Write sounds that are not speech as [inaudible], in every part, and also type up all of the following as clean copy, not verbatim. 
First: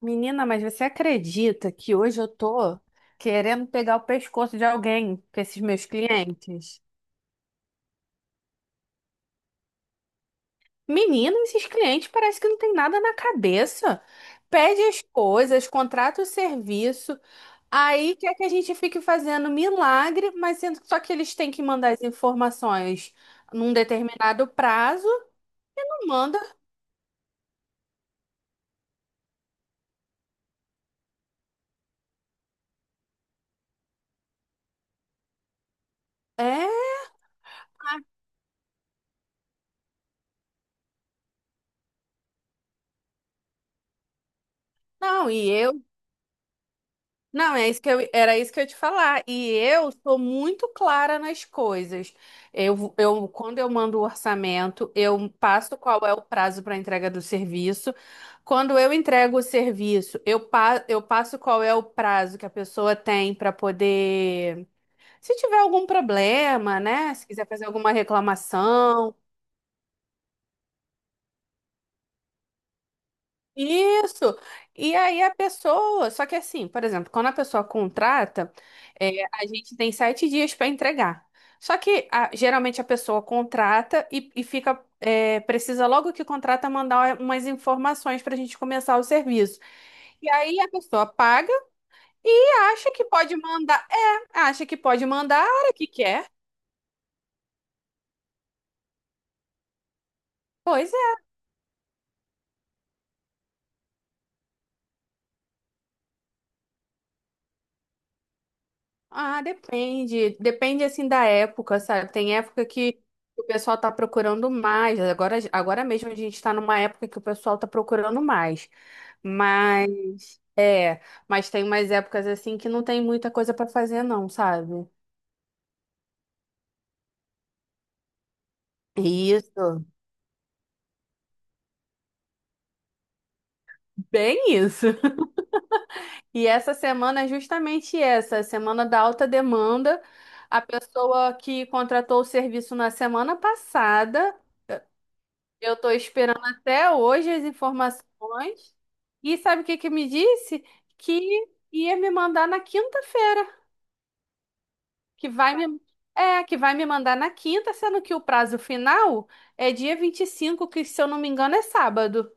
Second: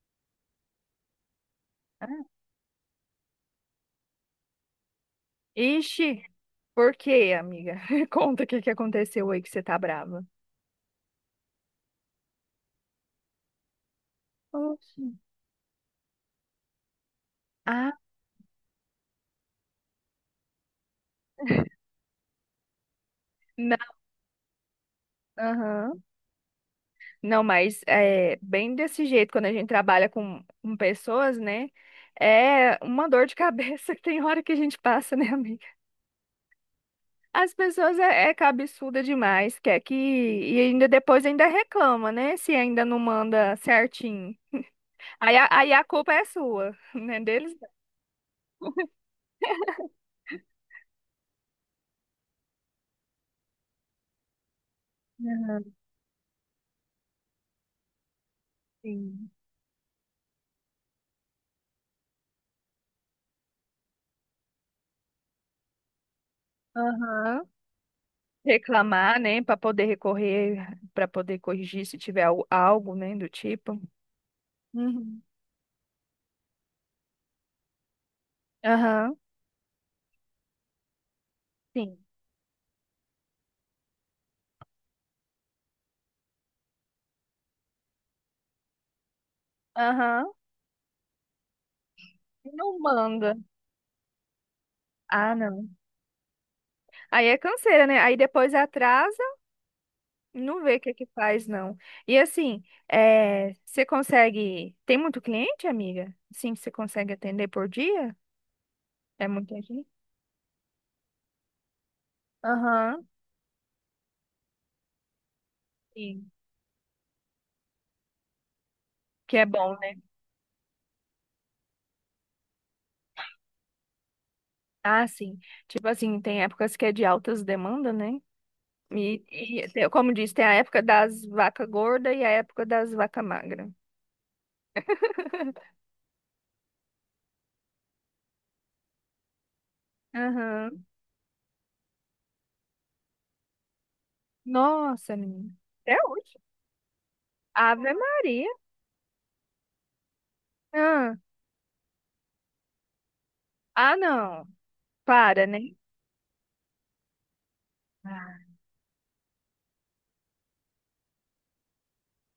Menina, mas você acredita que Ah, hoje eu tô querendo pegar o pescoço de alguém com esses meus ixi, clientes? por quê, amiga? [laughs] Conta o que aconteceu aí que você tá brava. Menina, esses clientes parece que não tem nada na cabeça. Pede as Oxi. coisas, contrata o serviço, Ah, aí quer que a gente fique fazendo milagre, mas sendo só que eles têm que mandar [laughs] as informações num não, determinado prazo, aham. não manda. Não, mas é bem desse jeito, quando a gente trabalha com pessoas, né? É uma dor de cabeça [laughs] que tem hora que a gente passa, né, amiga? É, As pessoas é cabeçuda demais, quer que. E ainda depois ainda reclama, né? Se ainda não manda certinho. não, Aí a, e aí eu a culpa é sua, [laughs] né? Deles. Não, é isso que eu, era isso que eu ia te falar. E eu sou muito clara nas coisas. Quando eu mando o orçamento, eu Não. Aham, passo qual é o prazo para entrega do serviço. Quando eu sim. entrego o serviço, eu passo qual é o prazo que a pessoa tem para poder. Se tiver algum problema, né? Se Aham, quiser fazer alguma reclamação. reclamar, né, para poder recorrer, para poder corrigir se tiver algo, né, do tipo. Isso. E Uhum. aí a pessoa, só que assim, por exemplo, quando a pessoa contrata, é, Aham, a gente tem 7 dias para entregar. Só sim. que geralmente a pessoa contrata e fica, é, precisa logo que contrata mandar umas informações para a gente começar o serviço. E Aham. aí a pessoa paga e Não acha que manda. pode mandar, é, acha que pode Ah, mandar a não. hora que quer. Aí é canseira, né? Aí depois atrasa, não vê o que Pois é que é. faz, não. E assim, é, você consegue. Tem muito cliente, amiga? Sim, você consegue atender por dia? É Ah, muita gente? depende. Depende assim da época, sabe? Tem época que Aham, o pessoal tá procurando mais. Agora mesmo a sim. gente tá numa época que o pessoal tá procurando mais. Que é bom, Mas né? é, mas tem umas épocas assim que não tem muita coisa pra fazer não, sabe? Ah, sim. Tipo assim, tem épocas que é de altas demandas, né? E Isso, tem- como diz, tem a época das vacas gordas e a época das vacas magras. bem isso. [laughs] [laughs] E essa semana é justamente essa, a semana da alta demanda. A Aham. pessoa que contratou o serviço na semana passada, Nossa, menina. eu estou Até hoje. esperando até hoje as Ave Maria. informações. E sabe o que que me disse? Ah, Que ia me mandar na quinta-feira, ah, não. que Para, vai né? me é, que vai me mandar na quinta, sendo que o prazo final é dia 25, que se eu não me engano é sábado.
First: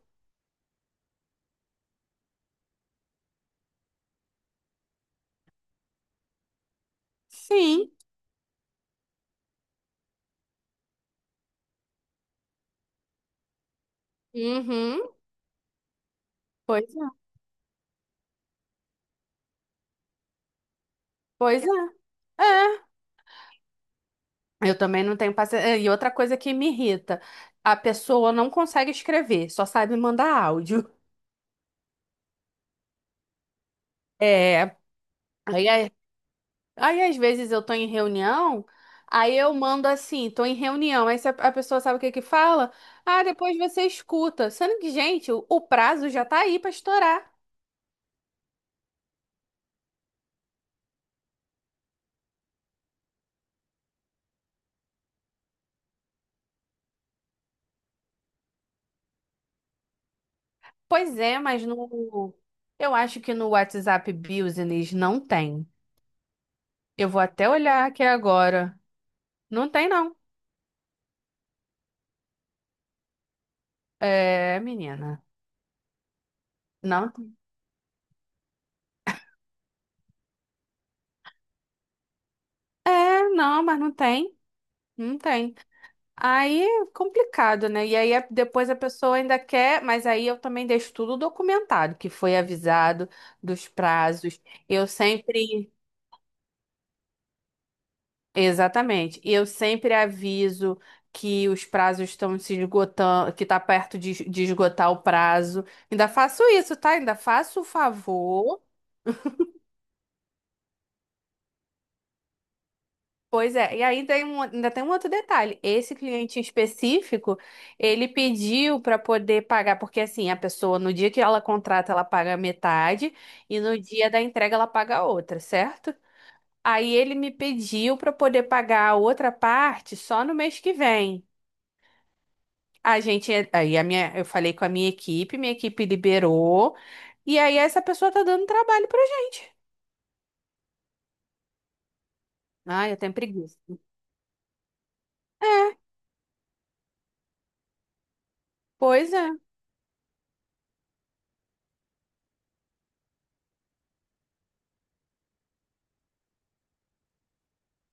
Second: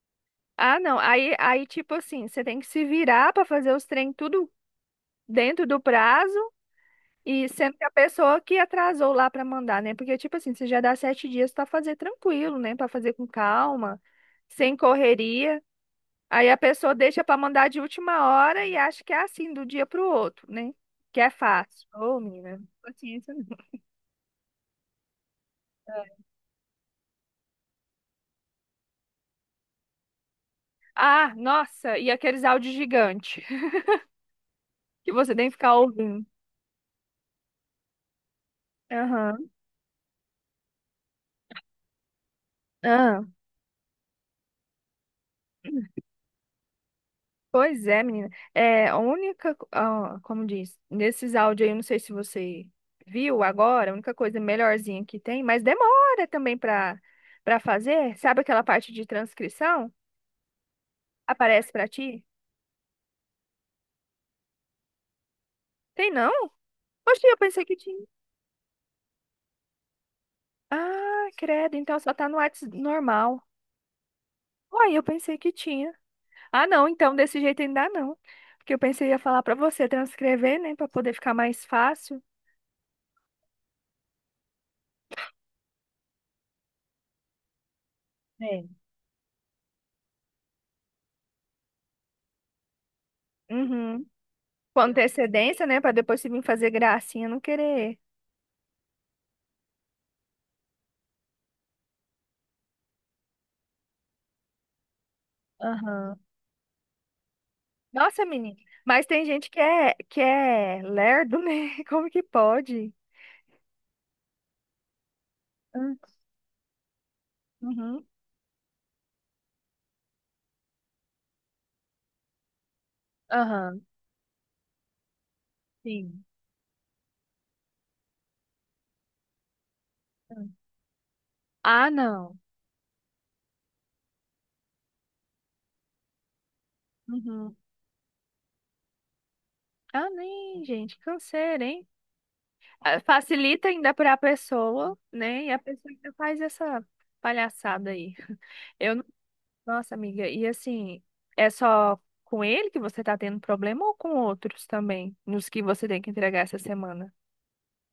Ah, não. Aí, aí, tipo assim, você tem que se virar pra fazer os trem tudo dentro do prazo e sendo que a Sim. pessoa que atrasou lá pra mandar, né? Porque, tipo assim, você já dá sete dias pra fazer tranquilo, né? Pra fazer com calma, sem Uhum. correria. Aí a Pois pessoa é. deixa para mandar de última hora e acha que é assim, do dia para o outro, né? Que é Pois é. fácil. Ô, menina, É. paciência não. Eu também não tenho paciência. E outra coisa que me irrita, a pessoa não consegue escrever, só sabe mandar áudio. Ah, nossa, e aqueles áudios gigantes [laughs] É. que você tem que Aí, ficar aí- ouvindo. Aí às vezes eu tô em reunião, aí Aham. eu mando assim, tô em reunião, aí se a pessoa sabe o que que fala, ah, Ah, depois você escuta. Sendo que, gente, o prazo já tá aí pra estourar. pois é, menina. É, a única, co- ah, como diz, nesses áudios aí, eu não sei se você viu agora, a única coisa melhorzinha que tem, mas demora também para fazer. Sabe aquela parte de transcrição? Pois é, mas Aparece para ti? Eu acho que no WhatsApp Business não tem. Tem não? Eu vou Oxe, eu até pensei que olhar aqui tinha. agora. Não tem não. Ah, credo, então só tá no WhatsApp normal. É, Uai, eu menina. pensei que tinha. Ah, não, então Não. desse jeito ainda não. Porque eu pensei ia falar pra você transcrever, né, pra poder ficar mais fácil. É, não, mas não tem. Não tem. Aí é complicado, né? E É. depois a pessoa ainda quer, mas aí eu também deixo tudo documentado, que foi avisado dos Uhum. prazos. Com Eu antecedência, sempre, né, pra depois se vir fazer gracinha, não querer. exatamente, eu sempre aviso que os prazos estão se esgotando, que tá perto de esgotar o prazo. Ainda Aham. faço isso, tá? Ainda faço o Nossa, menina, favor. mas tem gente que é lerdo, né? [laughs] Como que pode? Pois é, e ainda tem um outro detalhe. Esse Hum. cliente específico, Uhum. ele pediu para poder pagar, porque assim, a pessoa no dia que ela contrata, ela paga metade e no Aham, dia da entrega ela paga a outra, certo? sim. Aí ele me pediu para poder pagar a outra parte só no Hum. mês que vem. Ah, não. A gente, aí a minha, Eu falei com a minha equipe liberou, e Uhum. aí essa pessoa tá dando trabalho pra gente. Ah, nem, gente, canseira, hein? Ai, eu Ah, tenho preguiça. facilita ainda para a pessoa, né? E a É, pessoa ainda faz essa palhaçada aí. Eu não... pois é. Nossa, amiga, e assim, é só com ele que você tá tendo problema ou com outros também, nos que você tem que entregar essa semana?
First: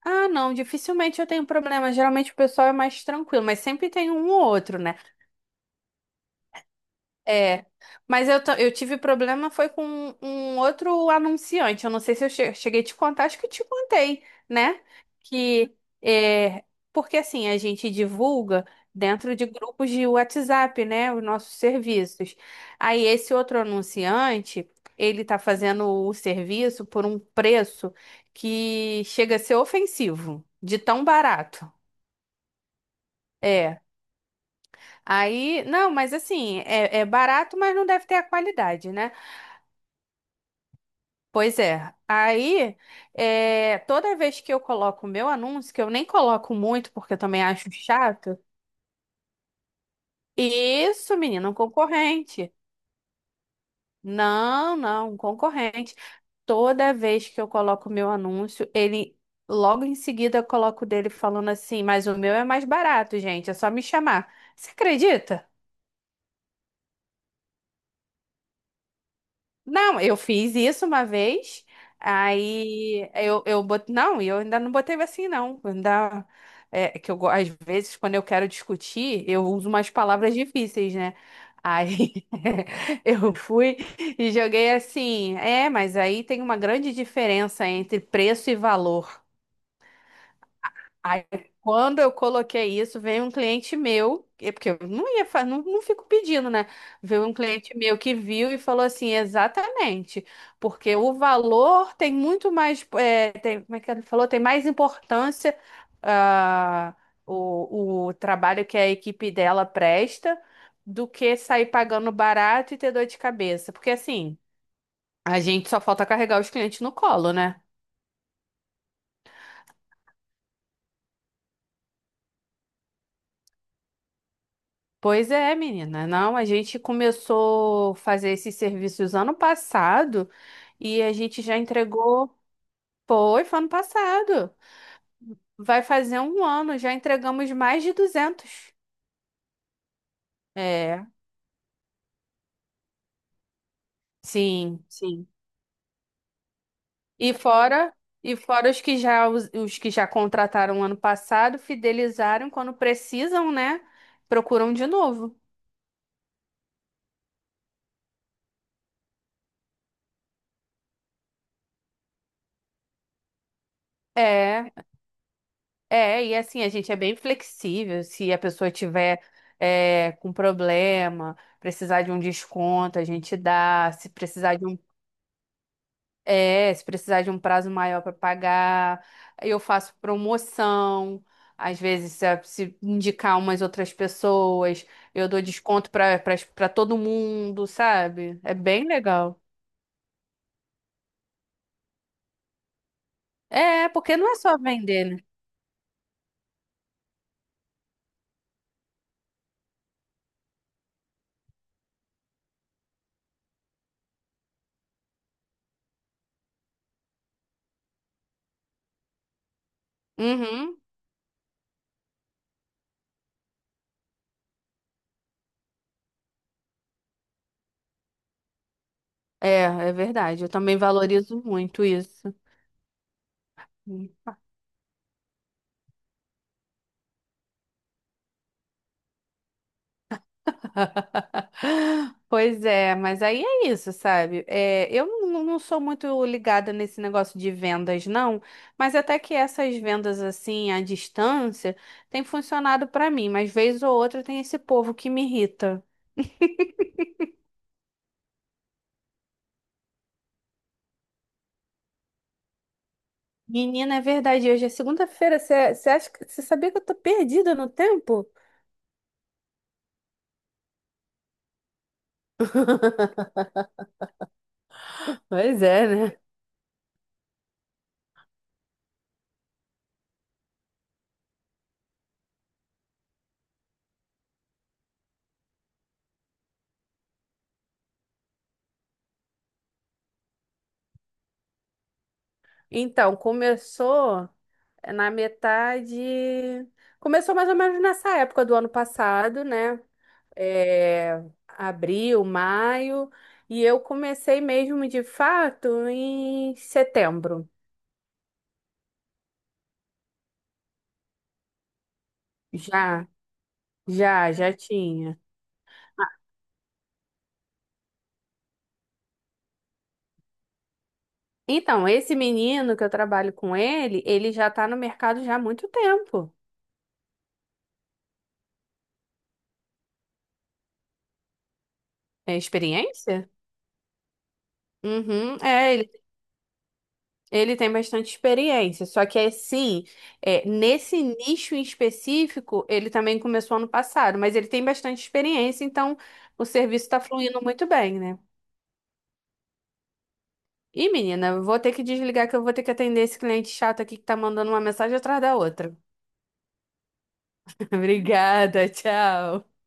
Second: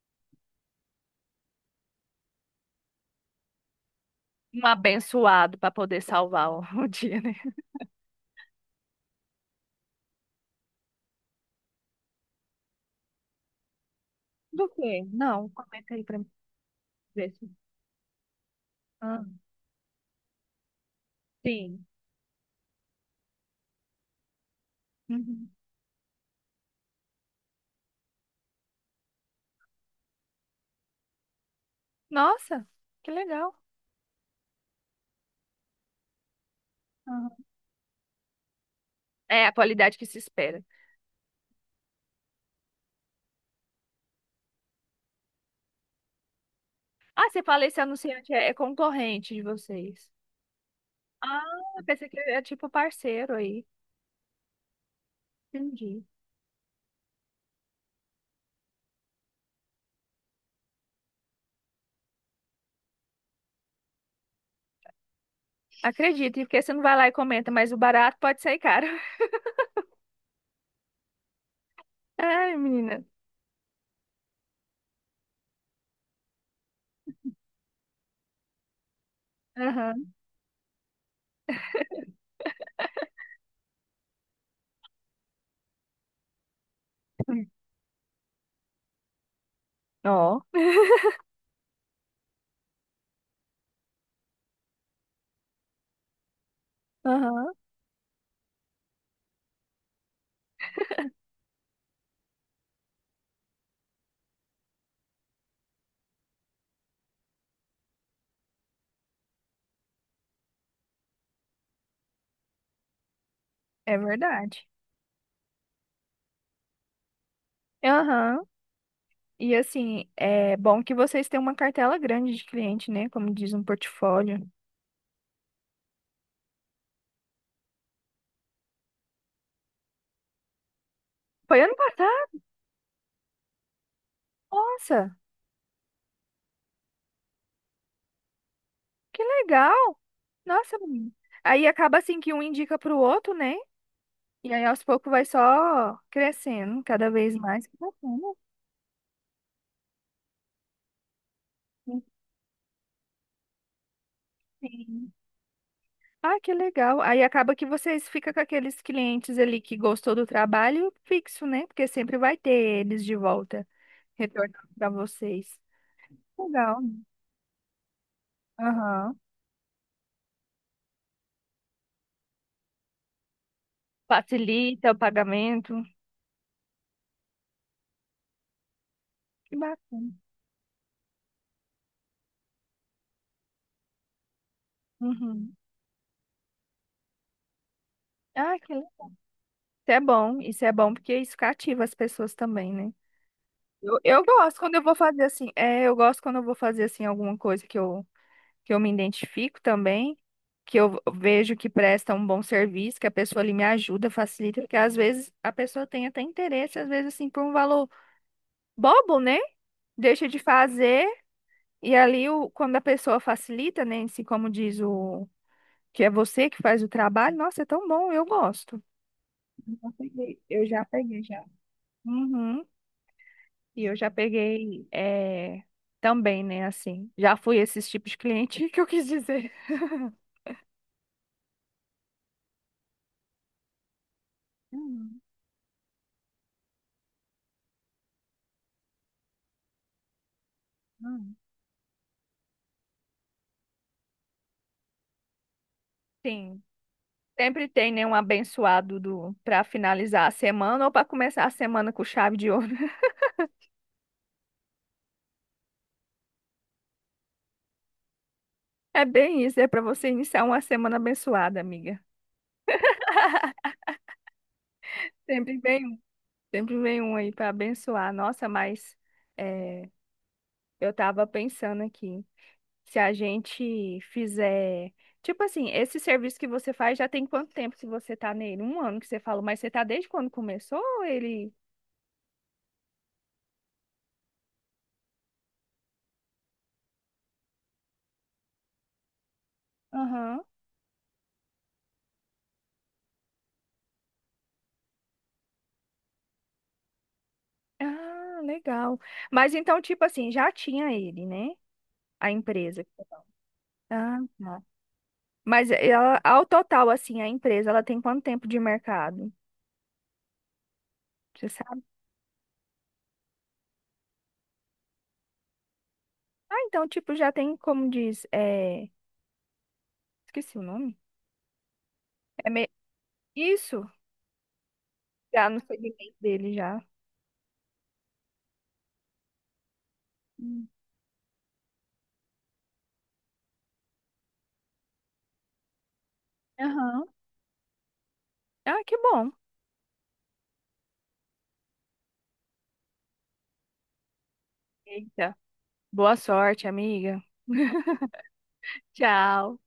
Ah, não, dificilmente eu tenho problema. Geralmente o pessoal é mais tranquilo, mas sempre tem um ou Um outro, né? abençoado para poder salvar o, [laughs] o dia, né? É, mas eu, eu tive problema foi com um outro anunciante. Eu não sei se eu cheguei a te contar, acho que eu te contei, Do né? quê? Não, Que comenta aí pra mim é, porque ver assim, se- a gente divulga Ah, dentro de grupos de WhatsApp, né? Os nossos sim. serviços. Aí esse outro anunciante, ele tá Uhum. fazendo o serviço por um preço que chega a ser ofensivo, de tão barato. Nossa, que legal. É. Aí, não, mas assim, é, é Aham. barato, mas não deve ter a qualidade, né? É a qualidade que se espera. Pois é. Aí, é, toda vez que eu coloco o meu anúncio, que eu nem coloco muito, porque eu Ah, você também fala acho esse anunciante chato. é concorrente de vocês. Isso, Ah, menina, um pensei que é concorrente. tipo parceiro aí. Não, não, um concorrente. Entendi. Toda vez que eu coloco o meu anúncio, ele logo em seguida eu coloco o dele falando assim, mas o meu é mais barato, gente, é só me chamar. Você acredita? Acredito, porque você não vai lá e comenta, mas o barato pode sair caro. [laughs] Não, eu fiz isso uma vez, Ai, menina. aí eu bot... não, e eu ainda não botei assim, não. Eu ainda... É que eu, às vezes, quando eu quero discutir, eu uso umas Aham. palavras difíceis, né? Aí [laughs] eu fui e joguei assim, é, mas aí tem uma grande diferença entre preço e valor. Ó. Aí, quando eu coloquei isso, veio um cliente meu, porque eu não ia, não, não fico pedindo, né? Veio um Aham. cliente meu que viu e falou assim, exatamente, porque o valor tem muito mais, é, tem, como é que ele falou? Tem mais importância, ah, o trabalho que a equipe dela presta do que sair pagando barato e ter dor de cabeça. Porque É assim, verdade. a gente só falta carregar os clientes no colo, né? Aham. E assim, é bom que vocês têm uma cartela grande de cliente, né? Como diz, um portfólio. Pois é, menina. Não, a gente começou a fazer esses serviços ano passado e a gente já Foi ano entregou. passado? Foi, foi ano passado. Nossa, Vai fazer um ano, já entregamos mais de 200. que legal. Nossa, É, menina. Aí acaba assim que um indica pro outro, né? E aí aos sim, poucos vai sim. só crescendo cada E vez mais. Que fora, bacana. e fora os que já contrataram ano passado, fidelizaram quando precisam, né? Procuram de Sim. novo. Ah, que legal. Aí acaba que vocês ficam com aqueles clientes ali que gostou do trabalho fixo, né? Porque sempre vai ter eles de volta, retornando É. para vocês. É, e assim, a Legal. gente é bem flexível. Se a pessoa Aham. tiver é, com problema, precisar de um desconto, a gente dá. Se precisar de um, Facilita o pagamento. é, se precisar de um prazo maior para pagar, Que eu faço bacana. promoção. Às vezes, se indicar umas outras pessoas, eu dou Uhum. desconto para para todo mundo, sabe? É Ah, que bem legal. legal. Isso é bom. Isso é bom porque isso cativa as pessoas também, né? É, Eu, porque eu não é só gosto quando eu vou vender, né? fazer assim. É, eu gosto quando eu vou fazer assim alguma coisa que eu me identifico também, que eu vejo que presta um bom serviço, que a pessoa ali me ajuda, facilita, porque às vezes a pessoa tem até interesse, às vezes assim, por um valor bobo, né? Deixa de Uhum. fazer, e ali o, quando a pessoa facilita, né? Assim, como diz o que é você que faz o trabalho, nossa, é tão bom, eu gosto. É, é verdade. Eu Eu também já peguei valorizo já. muito isso. Uhum. E eu já peguei é, também, né? Assim, já fui esses tipos de cliente [laughs] que eu quis dizer. [laughs] Pois é, mas aí é isso, sabe? É, eu Uhum, não sou muito ligada nesse negócio de vendas, não, mas até que essas vendas assim à uhum. distância tem funcionado pra mim, mas vez ou outra tem esse povo que me irrita. Sim. Sempre tem, né, um abençoado do para finalizar a semana ou para começar a semana com chave de ouro. [laughs] Menina, é verdade, hoje é segunda-feira, você acha que você sabia que eu tô perdida no tempo? É bem isso, é para você iniciar uma semana abençoada, amiga. [laughs] [laughs] Sempre Pois vem é, um, né? sempre vem um aí para abençoar. Nossa, mas é, eu tava pensando aqui, se a gente fizer, tipo assim, esse serviço que você faz já tem quanto tempo que você tá nele? Um ano que você falou, mas você tá desde quando começou ou ele? Então, começou na metade. Começou mais ou menos nessa época do ano passado, né? Aham. É, abril, maio, e eu comecei mesmo de fato em setembro. Ah, legal. Mas então, tipo assim, já tinha ele, né? A empresa. Já, Ah, já, já tá. tinha. Mas é, ela, ao total, assim, a empresa, ela tem quanto tempo de mercado? Você sabe? Então, esse menino que eu trabalho com ele, ele já tá no mercado já há muito tempo. Ah, então, tipo, já tem, como diz, é... esqueci o nome. É É me... experiência? Isso, Uhum, já no é, ele, segmento dele, já. ele tem bastante experiência, só que assim, é, Hum. nesse nicho em específico, ele também começou ano passado, mas ele tem bastante experiência, então o serviço está Aham. fluindo muito bem, né? Ah, que bom. Ih, menina, vou ter que desligar que eu vou ter que atender esse cliente chato aqui que tá mandando uma mensagem atrás Eita. da outra. Boa sorte, amiga. [laughs] [laughs] Obrigada, tchau. Tchau.